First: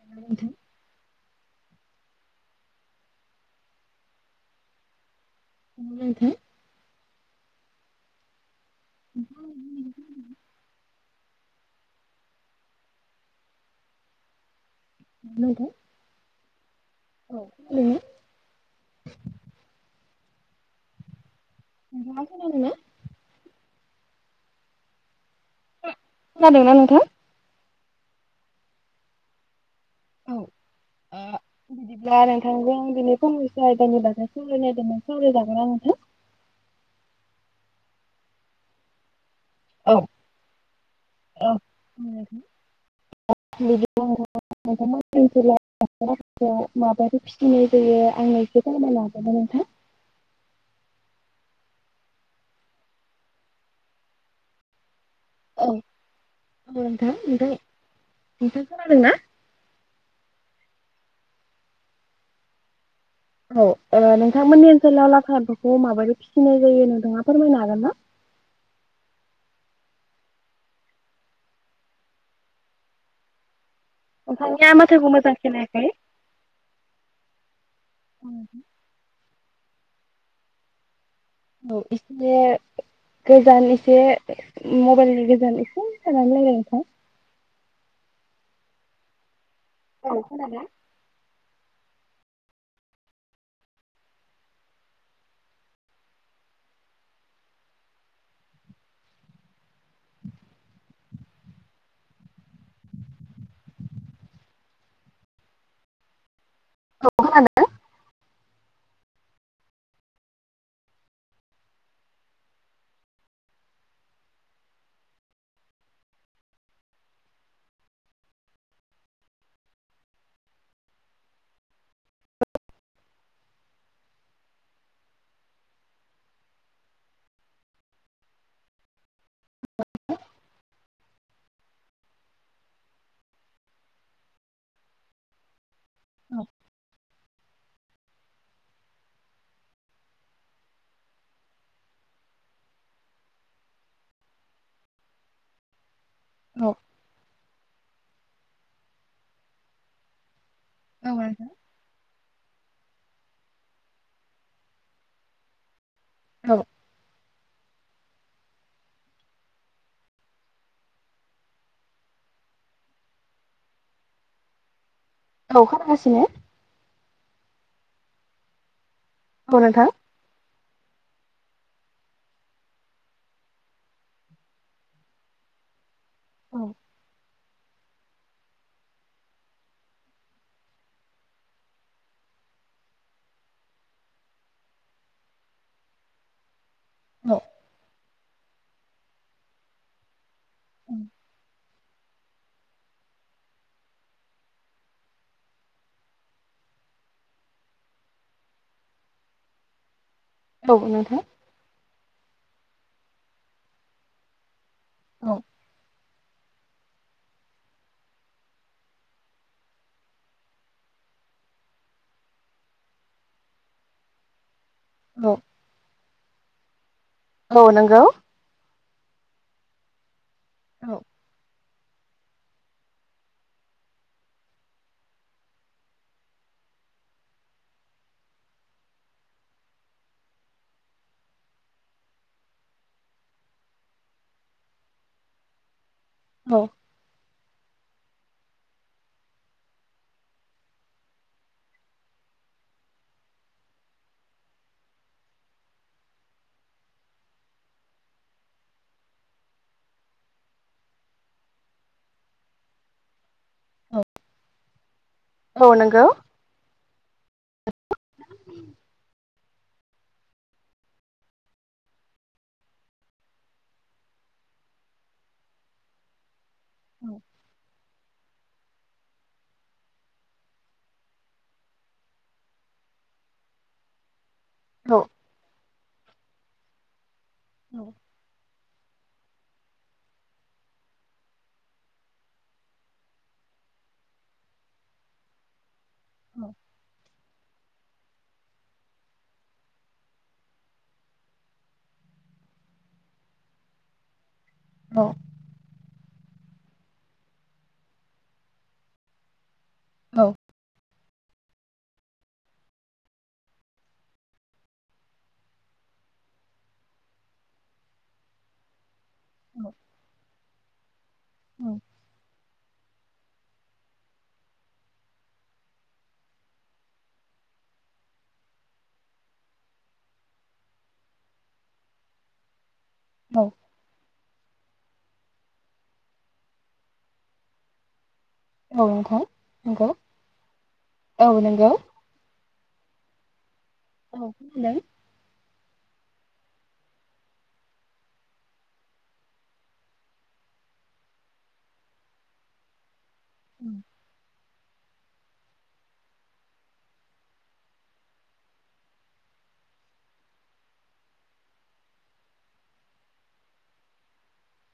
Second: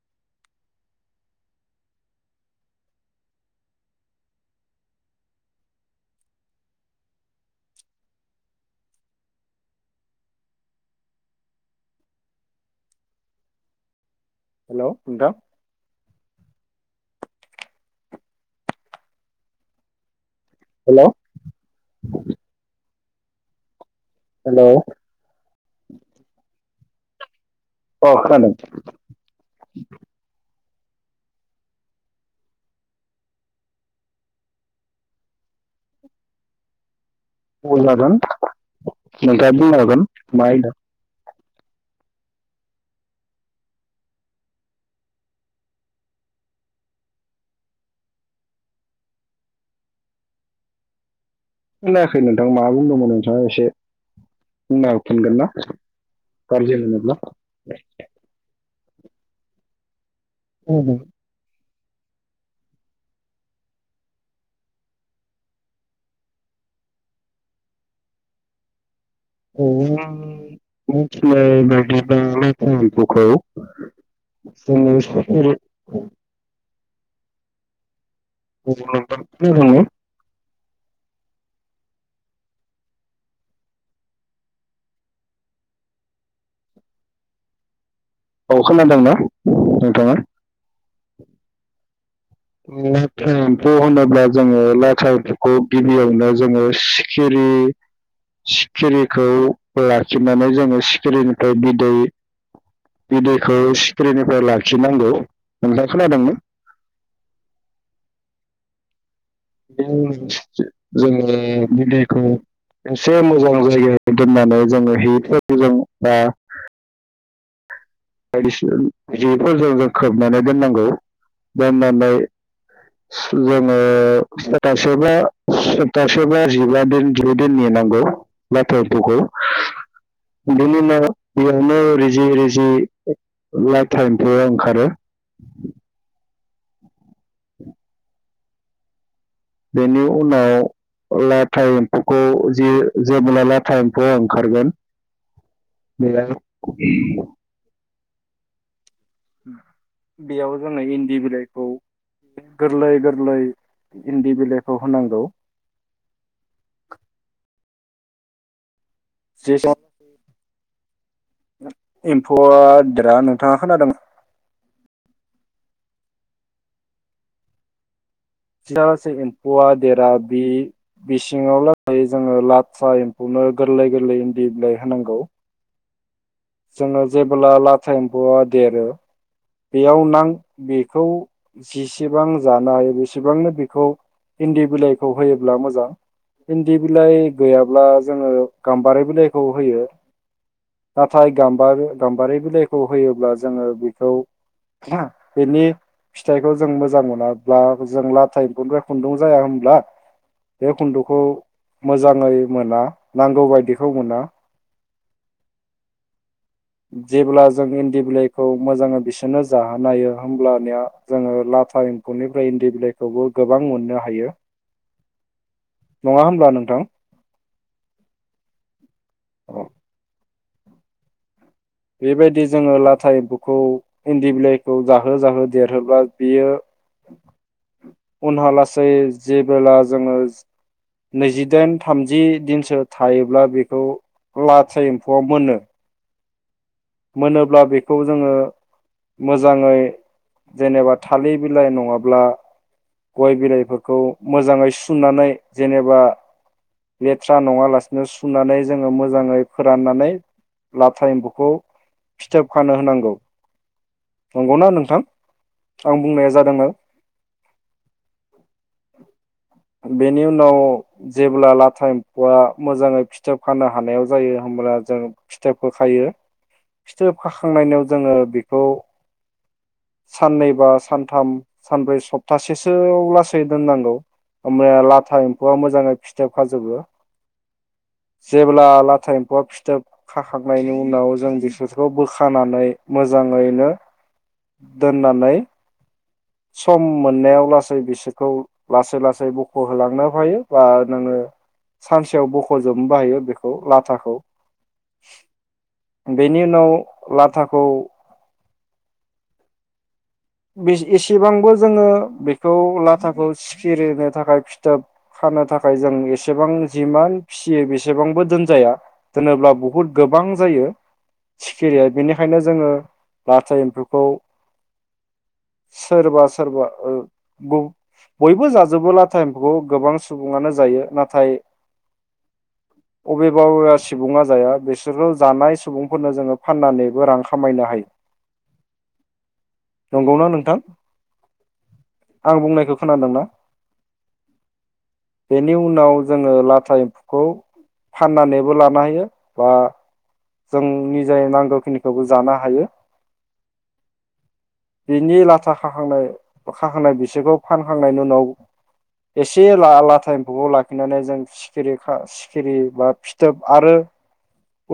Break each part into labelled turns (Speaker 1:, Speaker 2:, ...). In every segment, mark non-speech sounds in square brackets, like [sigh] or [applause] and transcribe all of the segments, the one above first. Speaker 1: Hello नोंथां मेथाइ
Speaker 2: hello नोंथां
Speaker 1: औ खोनादोंना
Speaker 2: हेलौ
Speaker 1: नोंथाङा खोनादोंना
Speaker 2: हेलौ
Speaker 1: खोनादोंना नोंथां?
Speaker 2: अ खोनादों
Speaker 1: औ ओ बिदिब्ला नोंथांजों [unintelligible] आयदानि बागै सावरायजागोन ना नोंथां?
Speaker 2: औ जागोन नोंथाङा बुंनोहागोन मा आइदा।
Speaker 1: [unintelligible] माबदि फिसिनाय जायो आंनो एसे फोरमायनो हागोनना नोंथां?
Speaker 2: खोनायाखै नोंथां मा बुंदोंमोन नोंथाङा एसे बुंना फिनगोन ना
Speaker 1: औ
Speaker 2: गाज्रि मोनोब्ला?
Speaker 1: खोनादों ना?
Speaker 2: [unintelligible]
Speaker 1: औ ओ नोंथांमोननि ओनसोलाव लाथा एमफौखौ माबोरै फिसिनाय जायो नोंथाङा फोरमायनो हागोन ना?
Speaker 2: ओ आं मिथिनाय बादिब्ला लाथा एम्फौ खौ
Speaker 1: नोंथांनिया माथोखौ मोजां खोनायाखै
Speaker 2: [unintelligible] [unintelligible]
Speaker 1: औ एसे गोजान एसे मबेलनि गोजान एसे जानानै रायलाय नोंथां।
Speaker 2: औ खोनादोंना? नोंथाङा
Speaker 1: औ खोनादों
Speaker 2: लाथा एम्फौ होनोब्ला जोङो लाथा एम्फौखौ गिबियावनो जोङो सिखिरि सिखिरिखौ लाखिनानै जोङो सिखिरिनिफ्राय बिदै बिदैखौ सिखिरिनिफ्राय लाखिनांगौ नोंथाआ खोनादों ना?
Speaker 1: औ खोनादों।
Speaker 2: [inaudible] जोङो बिदैखौ एसे मोजां जायगायाव दोननानै जोङो हिफोरजों बा बायदिसिना जिफोरजों जों खोबनानै दोननांगौ दोननानै जोङो सतासेबा सप्तासेबा जिबा दिन जिदुदिन नेनांगौ लाथा एम्फौखौ। बिनिनो बेयावनो रिजि रिजि लाथा एफौआ ओंखारो।
Speaker 1: औ
Speaker 2: [inaudible] बेनि उनाव लाथा एम्फौखौ जि जेबोला लाथा एम्फौआ ओंखारगोन [inaudible] बेयाव जोङो इन्दि
Speaker 1: नोंथां
Speaker 2: बिलाइखौ गोरलै गोरलै इन्दि बिलाइखौ होनांगौ।
Speaker 1: औ
Speaker 2: एम्फौआ देरा नोंथाङा खोनादों
Speaker 1: औ खोनागासिनो
Speaker 2: [inaudible] सै
Speaker 1: औ
Speaker 2: एम्फौआ
Speaker 1: नोंथां।
Speaker 2: देरा बि बिस जोङो लाथा एम्फुनो गोरलै गोरलै इन्दि बिलाइ होनांगौ।
Speaker 1: औ
Speaker 2: जोङो जेबोला ला था इम्फुआ देरो बेयाव नां बेखौ जिसेबां जानो हायो बेसेबांनो बेखौ इन्दि बिलाइखौ होयोब्ला मोजां इन दि बिलाइ गैयाब्ला जोङो गाम्बारि बिलाइखौ होयो नाथाय गाम्बारि गाम्बारि बिलाइखौ होयोब्ला जोङो बिखौ बिनि फिथाइखौ जों मोजां मोनाब्ला जों लाथाइम्फुनिफ्राय खुन्दुं जाया होनब्ला। बे खुन्दुखौ
Speaker 1: नोंथां
Speaker 2: मोजाङै मोना नांगौ बायदिखौ मोना
Speaker 1: औ।
Speaker 2: जेब्ला जों इन्दि बिलाइखौ मोजाङै बिसोनो जाहोनो हायो होमब्लनिया जोङो लाथा एम्फौनिफ्राय इन्दि बिलाइखौबो गोबां मोननो हायो।
Speaker 1: औ
Speaker 2: नङा होमब्ला नोंथां
Speaker 1: औ नोंगौ
Speaker 2: अह
Speaker 1: औ।
Speaker 2: बेबायदि जोङो लाथा एम्फौखौ इन्दि बिलाइखौ जाहो जाहो देरहोबा बियो उनहा लासै जेबोला जोङो नैजिदाइन थामजि दिनसो थायोब्ला बेखौ लाथा एम्फौआव मोनो।
Speaker 1: औ
Speaker 2: मोनोब्ला बेखौ जोङो मोजाङै जेनेबा थालिर बिलाइ नङाब्ला गय बिलाइफोरखौ मोजाङै सुनानै जेनेबा लेथ्रा नङालासिनो सुनानै जोङो मोजाङै फोराननानै लाथा एम्बुखौ फिथोब खानो होनांगौ
Speaker 1: औ
Speaker 2: नंगौना नोंथां
Speaker 1: औ
Speaker 2: आं
Speaker 1: नंगौ
Speaker 2: बुंनाया जादोंना बेनि उनाव जेब्ला लाथा एम्फौआ मोजाङै फिथोब खानो हानायाव जायो होमब्ला जों फिथोबखौ खायो फिथोब खाखांनायनाव जोङो बेखौ साननैबा सानथाम सानब्रै सप्तासेसो लासै दोननांगौ होमबाया
Speaker 1: औ
Speaker 2: लाथा एमफौआ मोजाङै फि फाजोबो जेब्ला ला एम्फौआ फिथोब खाखांनायनि उनाव जों बिसोरखौ बोखानानै मोजाङैनो दोननानै सम मोननायाव लासै लासै बिसोरखौ लासै लासै बख' होलांनो हायो बा नोङो सानसेयाव बख'जोबनोबो हायो बेखौ लाथाखौ
Speaker 1: औ
Speaker 2: बेनि उनाव लाथाखौ
Speaker 1: औ
Speaker 2: [unintelligible] इसेबांबो जोङो बेखौ लाथाखौ सिखिरिनि थाखाय फिथोब खानो थाखाय जों इसेबां जिमान फियो बेसेबांबो दोनजाया दोनोब्ला बुहुद गोबां जायो सिखिरिया बिनिखायनो जोङो लाथा एम्फौखौ सोरबा सोरबा बयबो जाजोबो लाथा एम्फौखौ गोबां सुबुङानो जायो नाथाय अबेबा
Speaker 1: औ
Speaker 2: अबेबा सुबुङा जाया बिसोरो जानाय सुबुंफोरनो जोङो फाननानैबो रां खामायनो हायो
Speaker 1: औ नोंथां नंगौ
Speaker 2: नोंगौना ना नोंथां
Speaker 1: औ नंगौ
Speaker 2: आं बुंनायखौ खोनादोंना
Speaker 1: औ [unintelligible]
Speaker 2: बिनि उनाव जोङो लाथा एम्फौखौ फाननानैबो लानो हायो बा जों निजे नांगौखिनिखौबो जानो हायो
Speaker 1: ओम
Speaker 2: बिनि लाथा खाखांनाय खाखांनाय बिसोरखौ फानखांनायनि उनाव एसे लाथा एम्फौखौ लाखिनानै जों सिखिरि सिखिरि बा फिथोब आरो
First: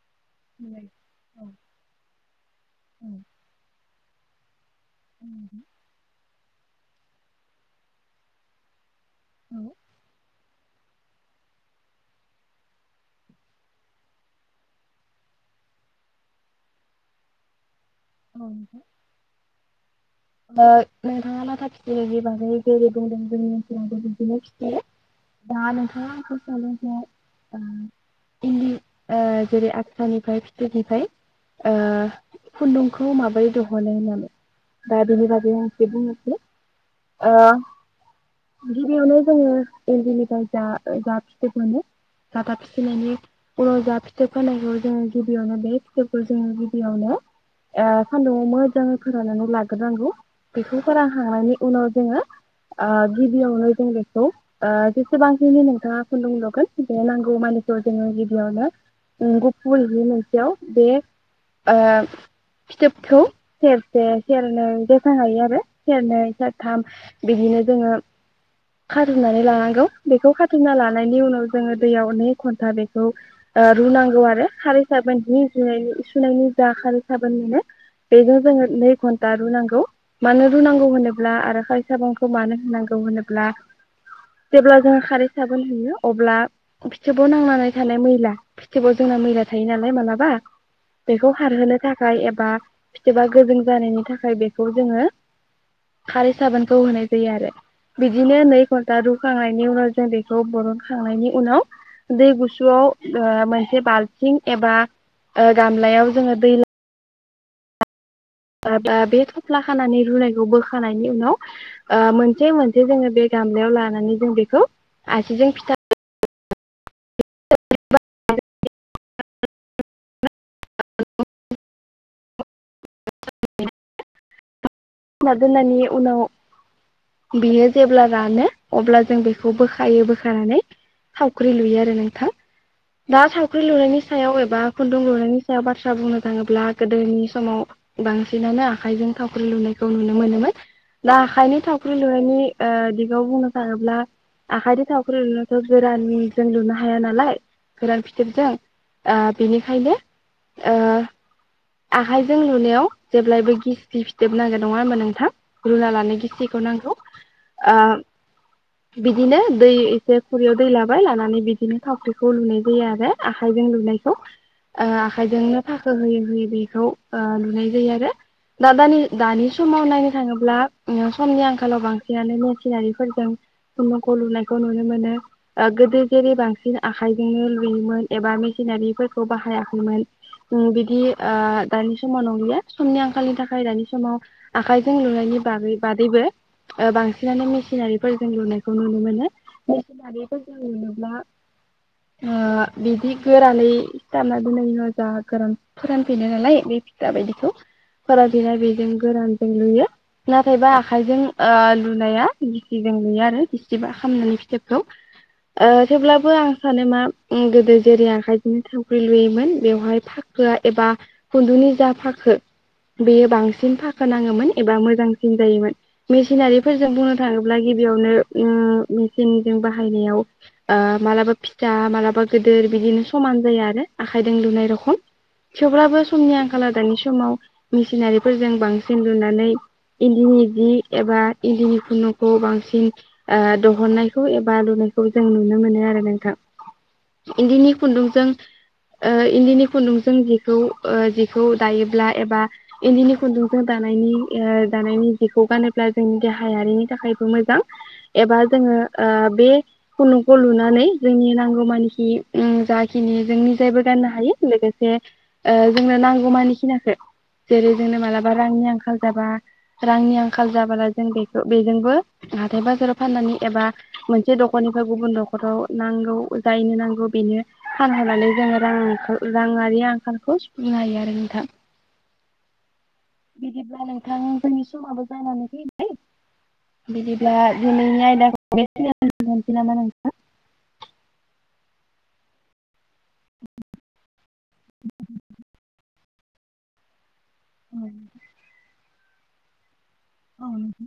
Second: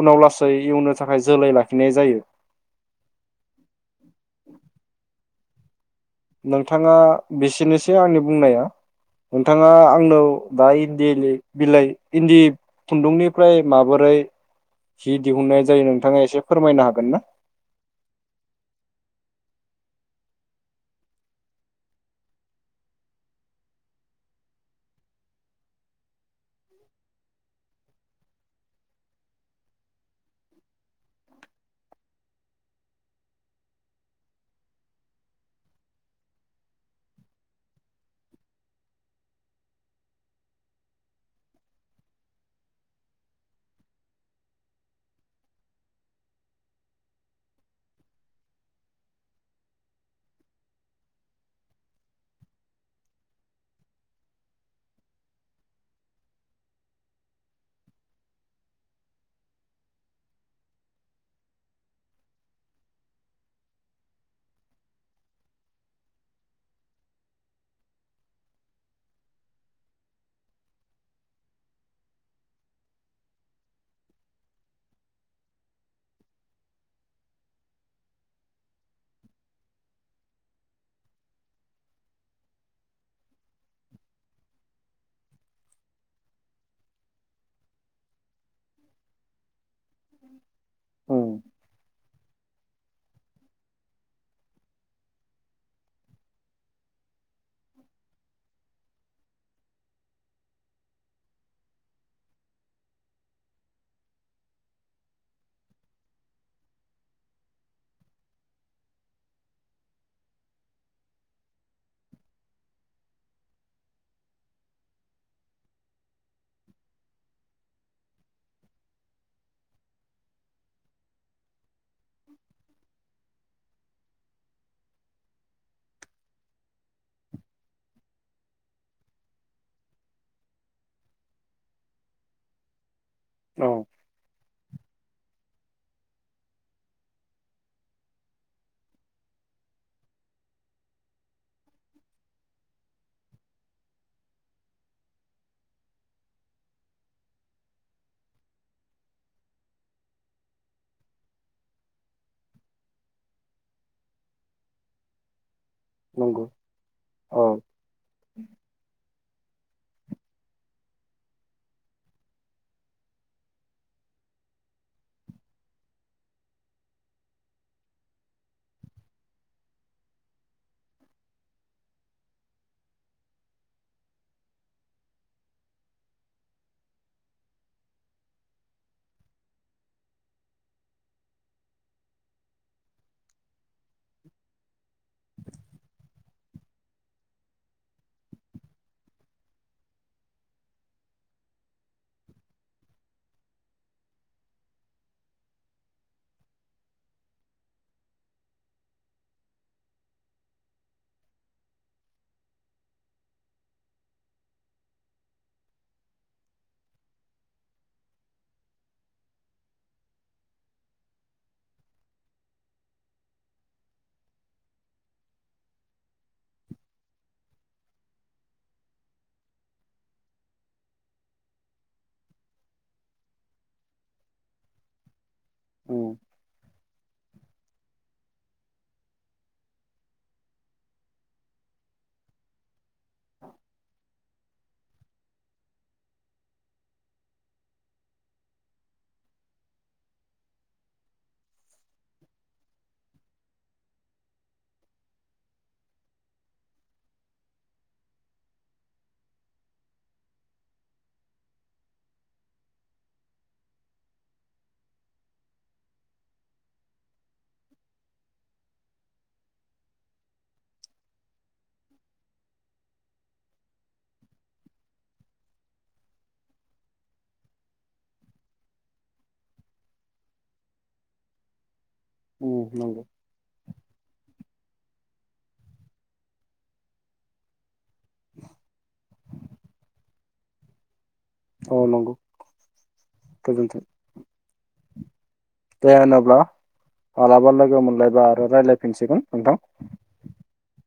Speaker 2: उनाव लासै एवनो थाखाय जोलै लाखिनाय जायो नोंथाङा बेसेनोसै आंनि बुंनाया नोंथाङा आंनाव दा इन्दि बिलाइ इन्दि खुन्दुंनिफ्राय माबोरै जि दिहुननाय जायो नोंथाङा एसे फोरमायनो हागोन ना?
Speaker 1: औ नोंथां नोंथाङा लाथा फिथनि बागै जेरै बुंदों जोंनि ओनसोलावबो बिदिनो फिसियो दा नोंथाङा आंखौ [inaudible] इन्दि‌ ओ जेरै [inaudible] फिथोबनिफ्राय ओ खुन्दुंखौ माबोरै दिहुनो होननानै दा बेनि बागै आं एसे बुंनोसै ओ गिबियावनो जोङो इन्दिनिफ्राय जा -जा फिथोब मोनो [inaudible] फिथोब खानायखौ जों गिबियावनो बे फिथोबखौ जोङो गिबियावनो ओ सान्दुंआव मोजाङै फोराननानै [unintelligible] [unintelligible] बेखौ फोरानखांनायनि उनाव जोङो ओ गिबियावनो जों बेखौ ओ जेसेबांखिनि नोंथाङा खुन्दुं लुगोन बे नांगौ मानिखौ जोङो गिबियावनो गुफुर जि मोनसेयाव ओ बे फिथोबखौ सेर सेर सेरनै जेसां हायो आरो सेरनै सेरथाम बिदिनो जोङो खारुमनानै लानांगौ बेखौ खाथुमना लानायनि उनाव जोङो दैयाव नै घन्टा बेखौ ओ रुनांगौ आरो खारै साबोननि जु सुनायनि जा खारै साबोन मोनो बेजों जोङो नै [unintelligible] [unintelligible] रुनांगौ मानो रुनांगौ होनोब्ला आरो खारै साबोनखौ मानो होनांगौ होनोब्ला जेब्ला जोंङो खारै साबोन होयो अब्ला फिथोबाव नांनानै थानाय मैला फिथोबाव जोंना मैला थायो नालाय मालाबा बेखौ खारहोनो थाखाय एबा फिथोबा गोजोन जानायनि [unintelligible] थाखाय बेखौ जोङो खारै साबोनखौ होनाय जायो आरो बिदिनो नै घन्टा रुखांनायनि उनाव जों बेखौ बरनखांनायनि उनाव दै गुसुआव ओ मोनसे बाल्थिं एबा गामलायाव जोङो दै बे थफ्ला खानानै रुनायखौ बोखांनायनि उनाव मोनसे -मोनसे जोङो बे गामलायाव लानानै जों बेखौ आसिजों फिथा [unintelligible]
Speaker 2: [unintelligible]
Speaker 1: दोननायनि उनाव बियो जेब्ला रानो अब्ला जों बेखौ बोखायो बोखानानै थावख्रि लुयो आरो नोंथां। दा थावख्रि
Speaker 2: औ
Speaker 1: लुनायनि सायाव एबा खुन्दुं लुनायनि सायाव बाथ्रा बुंनो थाङोब्ला गोदोनि समाव बांसिनानो आखाइजों थावख्रि लुनाय [unintelligible] नुनो मोनोमोन दा आखाइनि थावख्रि लुनायनि ओ दिगाव बुंनो थाङोब्ला आखाइनि थावख्रि लुनायावथ' गोरानजों लुनो हाया नालाय गोरान फिथोबजों ओ बेनिखायनो ओ आखाइजों लुनायाव जेब्लायबो गिसि फिथोब [unintelligible] नङा होनोबा नोंथां। रुला लानो
Speaker 2: नंगौ
Speaker 1: गिसिखौ नांगौ
Speaker 2: औ
Speaker 1: ओ बिदिनो दै एसे खुरियाव दै लाबाय लानानै बिदिनो थावख्रिखौ लुनाय जायो आरो आखाइजों लुनायखौ ओ आखायजोंनो फाखो होयै -होयै बेखौ लुनाय जायो आरो दा -दानि -दानि समाव नायनो थाङोब्ला समनि आंखालाव बांसिनानो मेसिनारिफोरजों सम'खौ लुनायखौ नुनो मोनो। गोदो जेरै बांसिन आखायजोंनो लुयोमोन एबा मेसिनारिफोरखौ बाहायाखैमोन बिदि ओ दानि समाव नंलिया समनि आंखालनि थाखाय दानि समाव आखाइ जों लुनायनि बागै बादैबो बांसिनानो मेसिनारिफोरजों लुनायखौ नुनो मोनो। मेसिनारिफोरजों लुनोब्ला ओ बिदि गोरानै सिथाबना दोननायनि उाव जा गोरान फोरानफिनो नालाय बे फिथा बायदिखौ फोरानफिनाय बेजों गोरान लुयो नाथायबा आखायजों ओ लुनाया गिसिजों लुयो आरो गिसिबा खालामनानै फिथोबखौ थेवब्लाबो आं सानो मा गोदो जेरै आखायजोंनो सावख्रि लुयोमोन बेवहाय फाखोआ एबा खुन्दुंनि जा फाखो बेयो बांसिन फाखो फोनाङोमोन एबा मोजांसिन जायोमोन। मेसिनारिफोरजों बुंनो थाङोब्ला गिबियावनो मेचनजों बाहायनायाव मालाबा फिथा मालाबा गिदोर बिदिनो समान जाया आरो आखाइजों लुनाय रखम। थेवब्लाबो
Speaker 2: उम
Speaker 1: समनि आंखाालाव दानि समाव मेसिनारि [unintelligible] जों बांसिन [unintelligible] लुनानै इन्दिनि जि एबा इन्दिनि खुन्दुंखौ बांसिन ओ दिहुननायखौ एबा लुनायखौ जों नुनो मोनो आरो नोंथां। इन्दिनि खुन्दुंजों इन्दिनि खुन्दुंजोंखौ ओ जिखौ -जिखौ दायोब्ला एबा इन्दिनि खुन्दुं दानायनि- दानायनि जिखौ गानोब्ला जोंनि देहायारिनि थाखायबो मोजां एबा जोङो ओ बे खुन्दुंखौ लुनानै जोंनि नांगौमानिखि जाखिनि जोंनि जायबो गाननो हायो लोगोसे ओ जोंनो नांगौमानि खिनाखौ जेरै जोंनो मालाबा रांनि आंखाल जाबा रांनि आंखाल जाबला जों बेखौ बेजोंबो हाथाय बाजाराव फाननानै एबा मोनसे दखरनिफ्राय गुबुन दखराव नांगौ जायैनो नांगौ बेनो फानहरनानै जोङो रां -राङारि आंखालखौ सुफुंनो हायो आरो नोंथां।
Speaker 2: उम नंगौ।
Speaker 1: बिदिब्ला नोंथां जोंनि समाबो जानानै फैबाय बिदिब्ला दिनै [unintelligible]
Speaker 2: औ नंगौ गोजोनथों। दे होनोब्ला मालाबा लोगो
Speaker 1: औ
Speaker 2: मोनलायबा आरो रायज्लायफिनसिगोन। नोंथां।
Speaker 1: औ नोंथां।